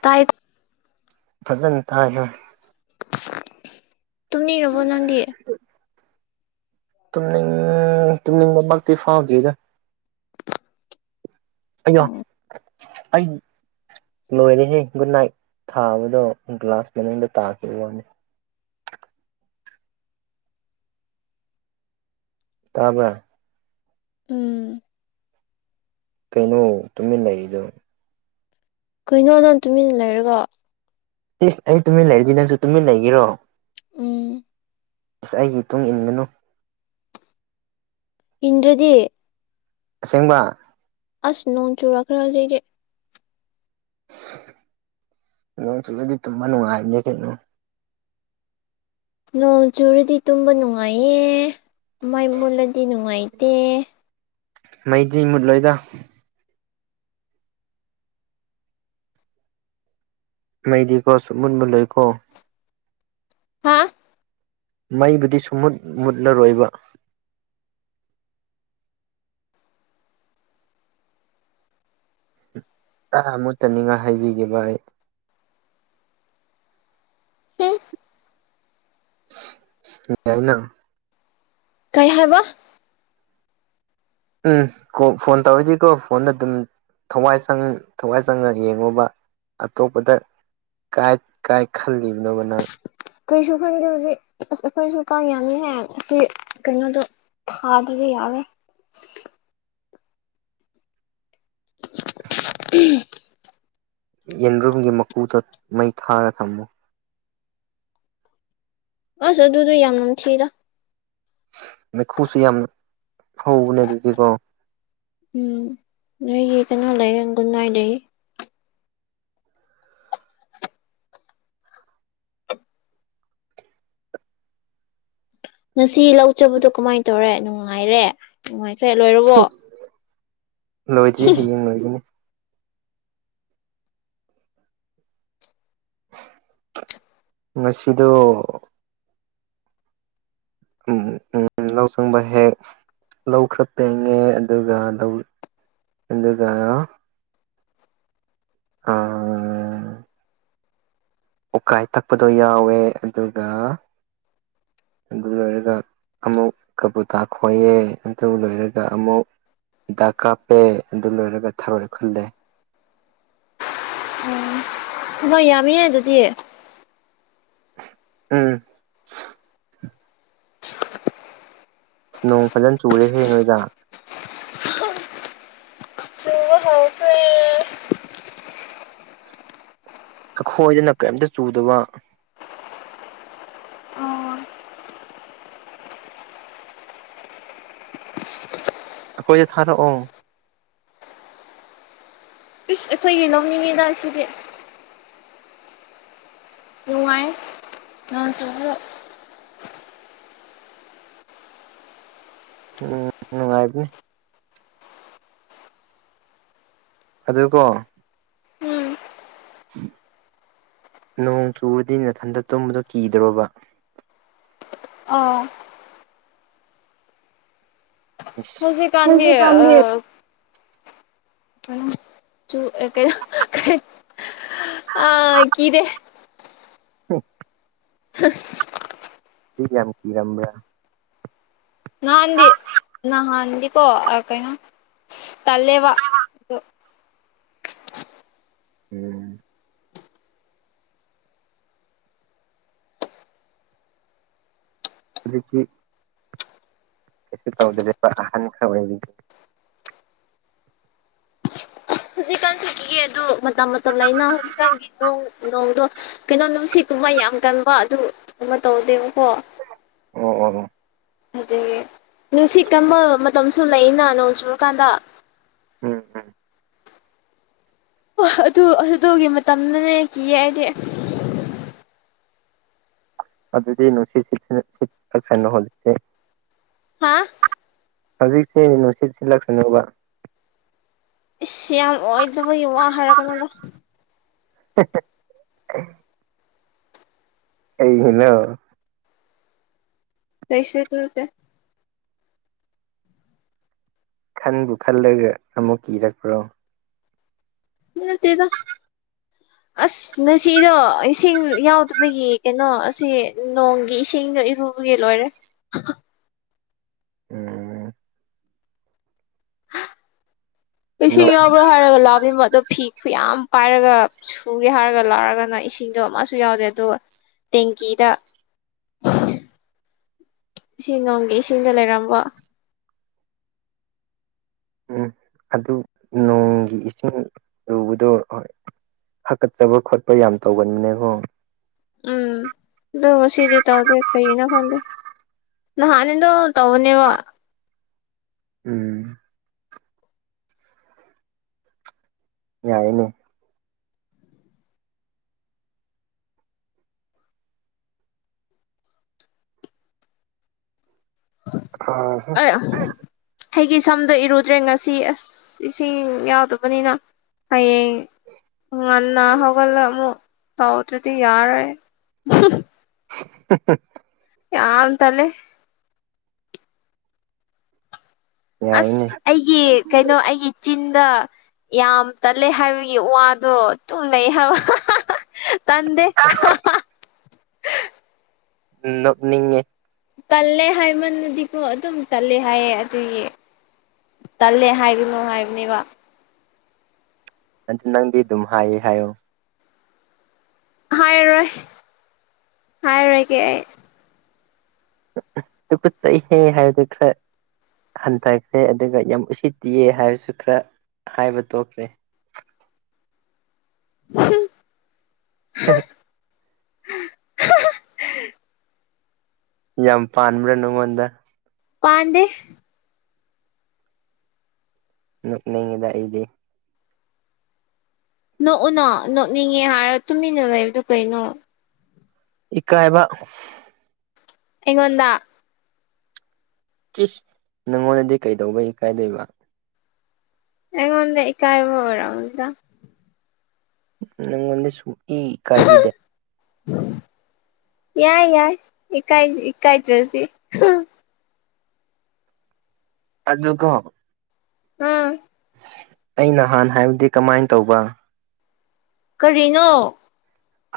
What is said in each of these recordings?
ꯇꯥꯏꯌꯦ ꯐꯖꯅ ꯇꯥꯏꯍꯥ ꯇꯨꯃꯤꯔꯕꯣ ꯅꯪꯗꯤ ꯇꯨꯝꯅꯤꯡ ꯇꯨꯝꯅꯤꯡꯕꯃꯛꯇꯤ ꯐꯥꯎꯗ꯭ꯔꯤꯗ ꯑꯩꯌ ꯑꯩ ꯂꯣꯏꯔꯦꯍꯦ ꯒꯨꯗ ꯅꯥꯏꯠ ꯊꯥꯕꯗꯣ ꯒ꯭ꯂꯥꯁ ꯃꯅꯨꯡꯗ ꯇꯥꯈꯤꯕ ꯋꯥꯅꯦ ꯇꯥꯕꯔꯥ ꯎꯝ ꯀꯩꯅꯣ ꯇꯨꯃꯤꯟ ꯂꯩꯔꯤꯗꯣ ꯀꯩꯅꯣ ꯅꯪ ꯇꯨꯃꯤꯟ ꯂꯩꯔꯒ ꯑꯦ ꯑꯩ ꯇꯨꯃꯤꯟ ꯂꯩꯔꯗꯤ ꯅꯪꯁꯨ ꯇꯨꯃꯤꯟ ꯂꯩꯒꯦꯔꯣ ꯎꯝ ꯏꯁ ꯑꯩꯒꯤ ꯏꯇꯨꯡ ꯏꯟꯒꯅꯨ ꯏꯟꯗ꯭ꯔꯗꯤ ꯑꯁꯦꯡꯕ ꯑꯁ ꯅꯣꯡ ꯆꯨꯨꯔꯛꯈ꯭ꯔꯦ ꯍꯧꯖꯤꯛꯗꯤ ꯅꯣꯡ ꯆꯨꯔꯗꯤ ꯇꯨꯝꯕ ꯅꯨꯡꯉꯥꯏꯕꯅꯦ ꯀꯩꯅ ꯅꯣꯡ ꯆꯨꯨꯔꯗꯤ ꯇꯨꯝꯕ ꯅꯨꯡꯉꯥꯏꯌꯦ ꯃꯩ ꯃꯨꯠꯂꯗꯤ ꯅꯨꯡꯉꯥꯏꯇꯦ ꯃꯩꯗꯤ ꯃꯨꯠꯂꯣꯏꯗ ꯃꯩꯗꯤꯀꯣ ꯁꯨꯡꯃꯨꯠ ꯃꯨꯠꯂꯣꯏꯀꯣ ꯍꯥ ꯃꯩꯕꯨꯗꯤ ꯁꯨꯝ ꯃꯨꯠ ꯃꯨꯠꯂꯔꯣꯏꯕ ꯑꯥ ꯑꯃꯨꯠꯇꯅꯤꯡꯉꯥꯏ ꯍꯥꯏꯕꯤꯒꯦꯕ ꯑꯩ [unintelligible] [unintelligible] ꯀꯩ ꯍꯥꯏꯕ ꯎꯝ ꯀꯣ ꯐꯣꯟ ꯇꯧꯔꯗꯤꯀꯣ ꯐꯣꯟꯗ ꯑꯗꯨꯝ ꯊꯋꯥꯏ ꯆꯪ ꯊꯋꯥꯏ ꯆꯪꯉ ꯌꯦꯡꯉꯨꯕ ꯑꯇꯣꯞꯄꯗ ꯀꯥꯏ ꯀꯥꯏ ꯈꯜꯂꯤꯕꯅꯣꯕ ꯅꯪ ꯀꯩꯁꯨ ꯈꯟꯗꯦ ꯍꯧꯖꯤꯛ ꯑꯁ ꯑꯩꯈꯣꯏꯁꯨ ꯀꯥꯡ ꯌꯥꯃꯤꯍꯦ ꯑꯁꯤ ꯀꯩꯅꯣꯗꯣ ꯊꯥꯗ꯭ꯔꯗꯤ ꯌꯥꯔꯣꯏ ꯌꯦꯟꯗ꯭ꯔꯨꯝꯒꯤ ꯃꯀꯨꯗ ꯃꯩ ꯊꯥꯔ ꯊꯝꯃꯨ ꯑꯥꯁ ꯑꯗꯨꯗꯨ ꯌꯥꯝ ꯅꯝꯊꯤꯗ ꯃꯩꯈꯨꯨꯁꯨ ꯌꯥꯝ ꯍꯧꯕꯅꯦ ꯑꯗꯨꯗꯤꯀꯣ ꯎꯝ ꯅꯣꯏꯒꯤ ꯀꯩꯅꯣ ꯂꯩꯌꯦ ꯒꯨꯗ ꯅꯥꯏꯠ ꯂꯩꯌꯦ ꯉꯁꯤ ꯂꯧꯖꯕꯗꯣ ꯀꯃꯥꯏꯅ ꯇꯧꯔꯦ ꯅꯨꯡꯉꯥꯏꯔꯦ ꯅꯨꯡꯉꯥꯏꯈ꯭ꯔꯦ ꯂꯣꯏꯔꯕꯣ ꯏꯁ ꯂꯣꯏꯗ꯭ꯔꯤ ꯍꯌꯦꯡ ꯂꯣꯏꯒꯅꯤ ꯉꯁꯤꯗꯣ ꯎꯝ ꯎꯝ ꯂꯧ ꯆꯪꯕ ꯍꯦꯛ ꯂꯧ ꯈꯔ ꯄꯦꯡꯉꯦ ꯑꯗꯨꯒ ꯂꯧ ꯑꯗꯨꯒ ꯑꯥ ꯎꯀꯥꯏ ꯇꯛꯄꯗꯣ ꯌꯥꯎꯋꯦ ꯑꯗꯨꯒ ꯑꯗꯨ ꯂꯣꯏꯔꯒ ꯑꯃꯨꯛ ꯀꯕꯨꯇꯥꯥ ꯈꯣꯏꯌꯦ ꯑꯗꯨ ꯂꯣꯏꯔꯒ ꯑꯃꯨꯛ ꯍꯤꯗꯥꯛ ꯀꯥꯞꯄꯦ ꯑꯗꯨ ꯂꯣꯏꯔꯒ ꯊꯥꯔꯣꯏ ꯈꯨꯜꯂꯦ ꯊꯕꯛ ꯌꯥꯝꯃꯤꯌꯦ ꯑꯗꯨꯗꯤ ꯎꯝ ꯅꯣꯡ ꯐꯖꯅ ꯆꯨꯔꯦ ꯍꯦ ꯅꯣꯏꯗ ꯆꯨꯕ ꯍꯥꯎꯈ꯭ꯔꯦ ꯑꯈꯣꯏꯗꯅ ꯀꯩꯝꯇ ꯆꯨꯗꯕ ꯑꯩꯈꯣꯏꯗ ꯊꯥꯔꯛꯑꯣ ꯏꯁ ꯑꯩꯈꯣꯏꯒꯤ ꯅꯣꯛꯅꯤꯡꯉꯤꯗ ꯁꯤꯗꯤ ꯅꯨꯡꯉꯥꯏ ꯅꯣꯡꯁꯨꯕꯗꯣ ꯎꯝ ꯅꯨꯡꯉꯥꯏꯕꯅꯤ ꯑꯗꯨꯀꯣ ꯎꯝ ꯅꯣꯡ ꯆꯨꯨꯔꯗꯤ ꯅꯊꯟꯗ ꯇꯨꯝꯕꯗꯣ ꯀꯤꯗ꯭ꯔꯣꯕ ꯑ ꯏꯁ ꯍꯧꯖꯤꯛ ꯀꯥꯟꯗꯤ ꯑ [unintelligible] ꯀꯩꯩꯅꯣ ꯀꯩ ꯑ ꯀꯤꯗꯦ ꯑꯣ ꯍꯨ ꯗꯤ ꯌꯥꯝ ꯀꯤꯔꯝꯕ꯭ꯔꯥ ꯅꯍꯥꯟꯗꯤ ꯅꯍꯥꯟꯗꯤꯀꯣ ꯑ ꯀꯩꯅꯣ ꯇꯂꯦꯕ ꯎꯝ ꯍꯧꯖꯤꯛꯇꯤ ꯀꯩꯁꯨ ꯇꯧꯗ꯭ꯔꯦꯕ ꯑꯍꯥꯟꯕ ꯈꯔ ꯑꯣꯏꯔꯤ ꯍꯧꯖꯤꯛ ꯀꯥꯟꯁꯤ ꯀꯤꯌꯦ ꯑꯗꯨ ꯃꯇꯝ ꯃꯇꯝ ꯂꯩꯅ ꯍꯧꯖꯤꯛꯀꯥꯟꯒꯤ ꯅꯣꯡ ꯅꯣꯡꯗꯣ ꯀꯩꯅꯣ ꯅꯨꯡꯁꯤꯠꯀꯨꯝꯕ ꯌꯥꯝ ꯀꯟꯕ ꯑꯗꯨꯒꯨꯝꯕ ꯇꯧꯗꯦꯕꯀꯣ ꯑꯣ ꯑꯣ ꯑꯣ ꯩ ꯅꯨꯡꯁꯤꯠ ꯀꯟꯕ ꯃꯇꯝꯁꯨ ꯂꯩꯌꯦꯅ ꯅꯣꯡ ꯆꯨꯔꯀꯥꯟꯗ ꯎꯝ ꯎꯝ ꯍꯥ ꯑꯗꯨ ꯑꯗꯨꯗꯨꯒꯤ ꯃꯇꯝꯅꯅꯦ ꯀꯤꯌꯦ ꯑꯩꯗꯤ ꯑꯗꯨꯗꯤ ꯅꯨꯡꯁꯤꯠ ꯁꯤꯠ ꯁꯤꯠꯄ [unintelligible] ꯍꯧꯖꯤꯛꯁꯦ ꯍꯥꯥ ꯍꯧꯖꯤꯛꯁꯦ ꯅꯨꯡꯁꯤꯠ ꯁꯤꯜꯂꯛꯁꯅꯨꯕ ꯏꯁ ꯌꯥꯝ ꯑꯣꯏꯇꯕꯒꯤ ꯋꯥ ꯍꯥꯏꯔꯛꯀꯅꯨꯗ ꯍꯦ ꯍꯦ ꯀꯩ ꯍꯩꯅꯧ [unintelligible] ꯈꯟꯕꯨ ꯈꯜꯂꯒ ꯑꯃꯨꯛ ꯀꯤꯔꯛꯄ꯭ꯔꯣ ꯅꯠꯇꯦꯗ ꯑꯁ ꯉꯁꯤꯗꯣ ꯏꯁꯤꯡ ꯌꯥꯎꯗꯕꯒꯤ ꯀꯩꯅꯣ ꯑꯁꯤ ꯅꯣꯡꯒꯤ ꯏꯁꯤꯡꯗꯣ ꯏꯔꯨ ꯑꯗꯨꯒꯤ ꯂꯣꯏꯔꯦ ꯎꯝ ꯅꯣꯡ ꯏꯁꯤꯡ ꯌꯥꯎꯕ꯭ꯔꯥ ꯍꯥꯏꯔꯒ ꯂꯥꯕꯤꯕ ꯑꯗꯨꯝ ꯐꯤ ꯈꯨꯌꯥꯝ ꯄꯥꯏꯔꯒ ꯁꯨꯒꯦ ꯍꯥꯏꯔꯒ ꯂꯥꯛꯔꯒꯅ ꯏꯁꯤꯡꯗꯣ ꯑꯃꯁꯨ ꯌꯥꯎꯗꯦ ꯑꯗꯨꯒ ꯇꯦꯡꯀꯤꯗ ꯁꯤ ꯅꯣꯡꯒꯤ ꯏꯁꯤꯡꯗ ꯂꯩꯔꯝꯕ ꯎꯝ ꯑꯗꯨ ꯅꯣꯡꯒꯤ ꯏꯁꯤꯡ ꯂꯨꯕꯗꯣ ꯍꯣꯏ ꯍꯥꯀꯠꯆꯕ ꯈꯣꯠꯄ ꯌꯥꯝ ꯇꯧꯒꯟꯕꯅꯦꯀꯣ ꯎꯝ ꯗꯁꯤꯗꯤ ꯇ ꯑꯣꯗ ꯀꯩꯅ ꯐꯪ ꯅꯍꯥꯟ ꯑꯗꯣ ꯇꯧꯕꯅꯦꯕ ꯎꯝ ꯌꯥꯏꯅꯦ ꯑ ꯑꯩꯒꯤ ꯁꯝꯗ ꯏꯔꯨꯗ꯭ꯔꯦ ꯉꯁꯤ ꯑꯁ ꯏꯁꯤꯡ ꯌꯥꯎꯗꯕꯅꯤꯅ ꯍꯌꯦ ꯎ ꯉꯟꯅ ꯍꯒꯂꯠꯂꯥ ꯑꯃꯨꯛ ꯇꯥꯎꯗ꯭ꯔꯦꯗꯤ ꯌꯥꯔꯦ [unintelligible] ꯌꯥꯝ ꯇꯜꯂꯦ ꯌꯥꯏꯅꯦ ꯑꯁ ꯑꯩꯒꯤ ꯀꯩꯅꯣ ꯑꯩꯒꯤ ꯆꯤꯟꯗ ꯌꯥꯝ ꯇꯠꯂꯦ ꯍꯥꯏꯕꯒꯤ ꯋꯥꯗꯣ ꯇꯨꯝꯅꯩ ꯍꯥꯏꯕ ꯇꯟꯗꯦ ꯑꯍꯥꯍ ꯅꯣꯛꯅꯤꯡꯉꯦ ꯇꯜꯂꯦ ꯍꯥꯏꯃꯟꯅꯗꯤꯀꯣ ꯑꯗꯨꯝ ꯇꯜꯂꯦ ꯍꯥꯏꯌꯦ ꯑꯗꯨꯒꯤ ꯇꯜꯂꯦ ꯍꯥꯏꯒꯅꯨ ꯍꯥꯏꯕꯅꯦꯕ ꯑꯗꯨ ꯅꯪꯗꯤ ꯑꯗꯨꯝ ꯍꯥꯏꯌꯦ ꯍꯥꯏꯌꯣ ꯍꯥꯏꯔꯣꯏ ꯍꯥꯏꯔꯣꯏꯒꯦ ꯑꯩ ꯇꯨꯒꯠꯆꯩꯍꯦ ꯍꯥꯏꯕꯤꯈ꯭ꯔꯦ ꯍꯟꯊꯈ꯭ꯔꯦ ꯑꯗꯨꯒ ꯌꯥꯝ ꯎꯁꯤꯠꯇꯤꯑ ꯍꯥꯏꯕꯁꯨ ꯈꯔ ꯍꯥꯏꯕ ꯇꯣꯛꯈ꯭ꯔꯦ ꯍꯝ [inaudible] ꯑ ꯑꯍꯍ ꯌꯥꯝ ꯄꯥꯟꯕ꯭ꯔꯥ ꯅꯉꯣꯟꯗ ꯄꯥꯟꯗꯦ [unintelligible] ꯅꯣꯛꯎꯅꯣ ꯅꯣꯛꯅꯤꯡꯉꯦ ꯍꯥꯏꯔ ꯇꯨꯃꯤꯟꯅ ꯂꯩꯕꯗꯨ ꯀꯩꯅꯣ ꯏꯀꯥꯏꯕ ꯑꯩꯉꯣꯟꯗꯥ ꯀꯤꯁ ꯅꯪꯉꯣꯟꯗꯗꯤ ꯀꯩꯗꯧꯕꯒꯤ ꯀꯥꯏꯗꯣꯏꯕ ꯑꯩꯉꯣꯟꯗ ꯏꯀꯥꯏꯕ ꯑꯣꯏꯔꯝꯅꯤꯗ ꯅꯪꯉꯣꯟꯗ ꯁꯨꯝ ꯏ ꯀꯥꯏꯕꯤꯗꯦ ꯌꯥꯏ ꯌꯥꯏ ꯏꯀꯥꯏ ꯏꯀꯥꯏ ꯗ꯭ꯔꯁꯤ ꯑꯗꯨ ꯀꯣ ꯎꯝ ꯑꯩ ꯅꯍꯥꯟ ꯍꯥꯏꯕꯗꯤ ꯀꯃꯥꯏꯅ ꯇꯧꯕ ꯀꯔꯤꯅꯣ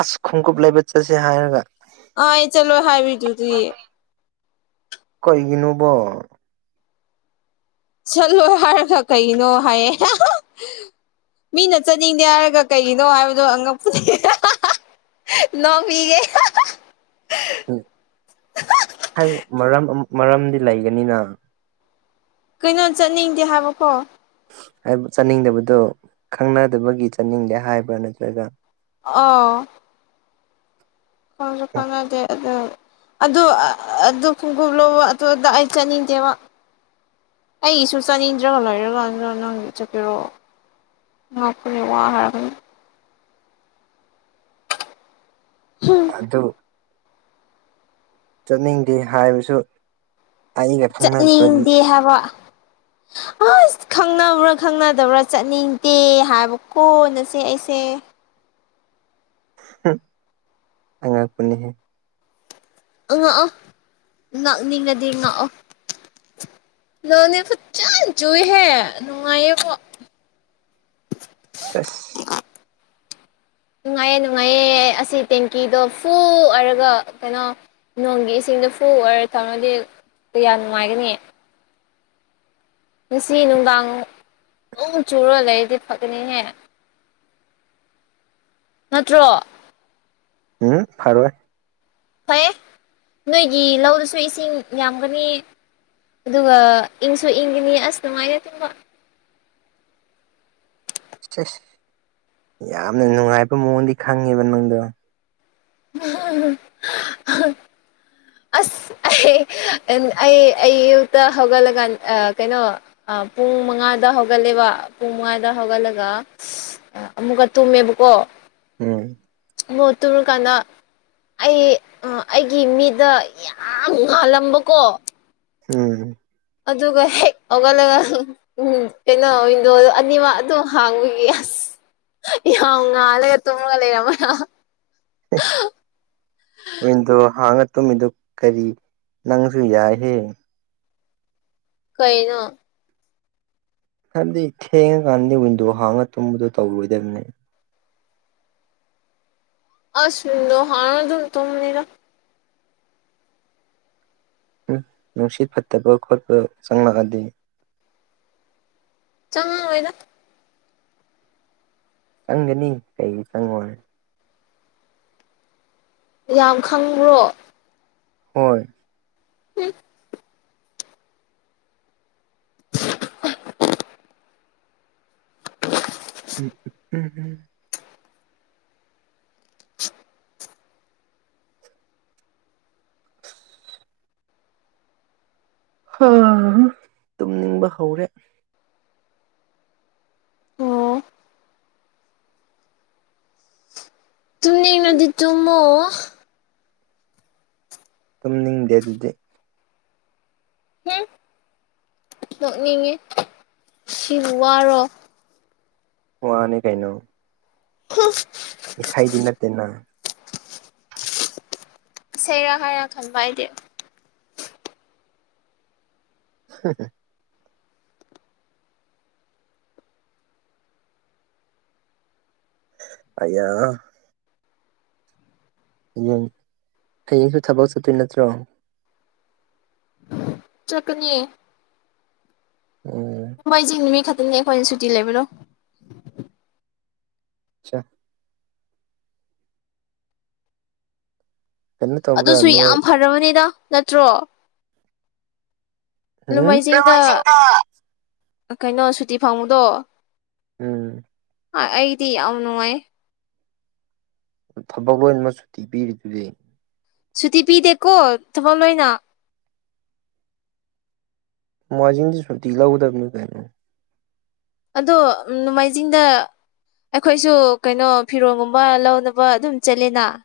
ꯑꯁ ꯈꯣꯡꯎꯞꯞ ꯂꯩꯕ ꯆꯠꯁꯦ ꯍꯥꯏꯔꯒ ꯑ ꯑꯩ ꯆꯠꯂꯣꯏ ꯍꯥꯏꯕꯤꯗꯨꯗꯤ ꯀꯩꯒꯤꯅꯣꯕ ꯆꯠꯂꯣ ꯍꯥꯏꯔꯒ ꯀꯩꯒꯤꯅꯣ ꯍꯥꯏꯌꯦ ꯍꯥ ꯍꯥ ꯃꯤꯅ ꯆꯠꯅꯤꯡꯗꯦ ꯍꯥꯏꯔꯒ ꯀꯩꯒꯤꯅꯣ ꯍꯥꯏꯕꯗꯣ ꯑꯉꯛꯄꯅꯤ ꯍꯥꯍꯥꯍꯥ ꯅꯣꯡꯄꯤꯒꯦ ꯎꯝ ꯍꯥꯏꯔꯛꯑꫭ ꯃꯔꯝ ꯃꯔꯝꯗꯤ ꯂꯩꯒꯅꯤꯅ ꯀꯩꯅꯣ ꯆꯠꯅꯤꯡꯗꯦ ꯍꯥꯏꯕꯀꯣ ꯍꯥꯏ ꯆꯠꯅꯤꯡꯗꯕꯗꯣ ꯈꯪꯅꯗꯕꯒꯤ ꯆꯠꯅꯤꯡꯗꯦ ꯍꯥꯏꯕ꯭ꯔꯥ ꯅꯠꯇ꯭ꯔꯒ ꯑꯥ ꯈꯪꯁꯨ ꯈꯪꯅꯗꯦ ꯑꯗꯥ ꯑꯗꯨ ꯑꯗꯨ ꯈꯣꯡꯒꯣꯞ ꯂꯧꯕ ꯑꯗꯣꯝꯗ ꯑꯩ ꯆꯠꯅꯤꯡꯗꯦꯕ ꯑꯩꯒꯤꯁꯨ ꯆꯥꯅꯤꯗ꯭ꯔꯒ ꯂꯣꯏꯔꯒꯗ ꯅꯪꯒꯤ ꯆꯠꯄꯤꯔꯣꯑꯣ [unintelligible] ꯀꯔꯤ ꯋꯥ ꯍꯥꯏꯔꯥꯛꯀꯅꯤ ꯍꯝ ꯑꯗꫭ ꯆꯠꯅꯤꯡꯗꯦ ꯍꯥꯏꯕꯁꯨ ꯑꯩꯒ ꯈꯪꯅꯗꯕꯒꯤ ꯆꯠꯅꯤꯡꯗꯤ ꯍꯥꯏꯕ ꯑꯁ ꯈꯪꯅꯕ꯭ꯔꯥ ꯈꯪꯅꯗꯕ꯭ꯔꯥ ꯆꯠꯅꯤꯡꯗꯦ ꯍꯥꯏꯕ ꯀꯣ ꯅꯆꯦ ꯑꯩꯁꯦ ꯍꯝ ꯑꯉꯛꯄ ꯅꯤꯍꯦ ꯉꯛꯑꯣ ꯉꯥꯛꯅꯤꯡꯉꯗꯤ ꯉꯥꯛꯑꯣ ꯅꯣꯅꯦ ꯐꯖꯅꯥ ꯆꯨꯌꯦꯍꯦ ꯅꯨꯡꯉꯥꯏꯌꯦꯕꯣ ꯁꯦꯁ [unintelligible] ꯅꯨꯡꯉꯥꯏꯌꯦ ꯅꯨꯡꯉꯥꯏꯌꯦ ꯑꯁꯤ ꯇꯦꯡꯀꯤꯗꯣ ꯐꯨꯜ ꯑꯣꯏꯔꯒ ꯀꯩꯅꯣ ꯅꯣꯡꯒꯤ ꯏꯁꯤꯡꯗꯣ ꯐꯨ ꯑꯣꯏꯅꯥ ꯇꯧꯔꯗꯤ ꯀꯌꯥ ꯅꯨꯡꯉꯥꯏꯒꯅꯤ ꯉꯁꯤ ꯅꯨꯡꯗꯥꯡ ꯑꯗꯨꯝ ꯆꯨꯔ ꯂꯩꯔꯗꯤ ꯐꯒꯅꯤꯍꯦ ꯅꯠꯇ꯭ꯔꯣ ꯎꯝ ꯐꯔꯣꯏ ꯐꯩꯌꯦ ꯅꯣꯏꯒꯤ ꯂꯧꯗꯁꯨ ꯏꯁꯤꯡ ꯌꯥꯝꯒꯅꯤ ꯑꯗꯨꯒ ꯏꯪꯁꯨ ꯏꯪꯒꯅꯤ ꯑꯁ ꯅꯨꯡꯉꯥꯏꯌꯦ ꯇꯨꯝꯕ ꯑꯁ ꯌꯥꯝꯅ ꯅꯨꯡꯉꯥꯏꯕ ꯃꯑꯣꯡꯗꯤ ꯈꯪꯉꯦꯕ ꯅꯪꯗꯣ [unintelligible] ꯑꯁ ꯑꯩ ꯑꯩ ꯑꯌꯨꯛꯇ ꯍꯧꯒꯠꯂꯀꯥꯟ ꯀꯩꯅꯣ ꯑꯥ ꯄꯨꯡ ꯃꯉꯥꯗ ꯍꯧꯒꯠꯂꯦꯕ ꯄꯨꯡ ꯃꯉꯥꯗ ꯍꯧꯒꯠꯂꯒ ꯑꯃꯨꯛꯀ ꯇꯨꯝꯃꯦꯕꯀꯣ ꯎꯝ ꯃꯣꯠꯇꯨꯔ ꯀꯥꯟꯅꯥ ꯑꯩ ꯑꯩꯒꯤ ꯃꯤꯗ ꯌꯥꯝ ꯉꯜꯂꯝꯕꯀꯣ ꯎꯝ ꯑꯗꯨꯒ ꯍꯦꯛ ꯍꯧꯒꯠꯂꯒ ꯎꯝ ꯀꯩꯅꯣ ꯋꯤꯟꯗꯣꯗꯨ ꯑꯅꯤꯃꯛ ꯑꯗꯨꯝ ꯍꯥꯡꯕꯒꯤ ꯑꯁ ꯌꯥꯝ ꯉꯥꯜꯂꯦ ꯇꯨꯝꯃꯒ ꯂꯩꯔꯝꯃꯦ ꯅ ꯍꯦ [unintelligible] ꯋꯤꯟꯗꯣ ꯍꯥꯡꯉꯥ ꯇꯨꯝꯃꯤꯗꯨ ꯀꯔꯤ ꯅꯪꯁꯨ ꯌꯥꯏꯍꯦ ꯀꯩꯅꫭ ꯍꯥꯏꯕꯗꯤ ꯊꯦꯡꯉꯀꯥꯟꯗꯤ ꯋꯤꯟꯗꯣ ꯍꯥꯡꯉꯒ ꯇꯨꯝꯕꯗꯣ ꯇꯧꯔꯣꯏꯗꯕꯅꯦ ꯑꯁ ꯋꯤꯟꯗꯣ ꯍꯥꯡꯉ ꯗꯨꯝ ꯇꯨꯝꯅꯤꯗ ꯅꯨꯡꯁꯤꯠ ꯐꯠꯇꯕ ꯈꯣꯠꯄ ꯆꯪꯂꯛꯑꯗꯤ ꯆꯪꯉꯛꯑꯣꯏꯗ ꯆꯪꯒꯅꯤ ꯀꯩꯒꯤ ꯆꯪꯉꯣꯏ ꯌꯥꯝ ꯈꯪꯕ꯭ꯔꯣ ꯍꯣꯏ ꯍꯨꯝ [inaudible] ꯎꯝ ꯎꯝꯝ ꯇꯨꯝꯅꯤꯡꯕ ꯍꯧꯔꯦ ꯑꯣ ꯇꯨꯝꯅꯤꯡꯉꯗꯤ ꯇꯨꯃꯣ ꯇꯨꯝꯅꯤꯡꯗꯦ ꯑꯗꯨꯗꯤ ꯍꯝ ꯅꯣꯛꯅꯤꯡꯉꯤ ꯁꯤꯕꯨ ꯋꯥꯔꯣ ꯋꯥꯅꯤ ꯀꯩꯅꯣ ꯍ ꯏꯁꯩꯗꯤ ꯅꯠꯇꯦꯅ ꯁꯩꯔ ꯍꯥꯏꯔꯥ ꯈꯟꯕ ꯑꯩꯗꯤ ꯍꯦ ꯍꯦ ꯑꯌꯥ ꯍꯌꯦꯡ ꯍꯌꯦꯡꯁꯨ ꯊꯕꯛ ꯆꯠꯇꯣꯏ ꯅꯠꯇ꯭ꯔꯣ ꯆꯠꯀꯥꯅꯤ ꯎꯝ ꯍꯣꯏꯁꯦ ꯅꯨꯃꯤꯠ ꯈꯛꯇꯅꯤ ꯑꯈꯣꯏꯅ ꯁꯨꯇꯤ ꯂꯩꯕꯗꯣ ꯑꯆꯥ ꯀꯩꯅꯣ ꯇꯧꯕ꯭ꯔꯥ ꯑꯗꯨꯁꯨ ꯅꯣꯏ ꯌꯥꯝ ꯐꯔꯕꯅꯦꯗ ꯅꯠꯇ꯭ꯔꯣ ꯎꯝ ꯂꯨꯝꯃꯥꯏꯖꯤꯡꯗ ꯀꯩꯅꯣ ꯁꯨꯇꯤ ꯐꯪꯕꯗꯣ ꯎꯝ ꯑꯥꯏ ꯑꯩꯗꯤ ꯌꯥꯝ ꯅꯨꯡꯉꯥꯏ ꯊꯕꯛ ꯂꯣꯏꯅꯃꯛ ꯁꯨꯇꯤ ꯄꯤꯔꯤꯗꯨꯗꯤ ꯁꯨꯇꯤ ꯄꯤꯗꯦꯀꯣ ꯊꯕꯥꯛ ꯂꯣꯏꯅ ꯅꯣꯡꯃꯥꯏꯖꯤꯡꯁꯤ ꯁꯨꯇꯤ ꯂꯧꯗꯕꯤꯅꯤ ꯀꯩꯅꯣ ꯑꯗꯣ ꯅꯣꯡꯃꯥꯏꯖꯤꯡꯗ ꯑꯩꯈꯣꯏꯁꯨ ꯀꯩꯅꯣ ꯐꯤꯔꯣꯜꯒꯨꯝꯕ ꯂꯧꯅꯕ ꯑꯗꯨꯝ ꯆꯠꯂꯤꯅ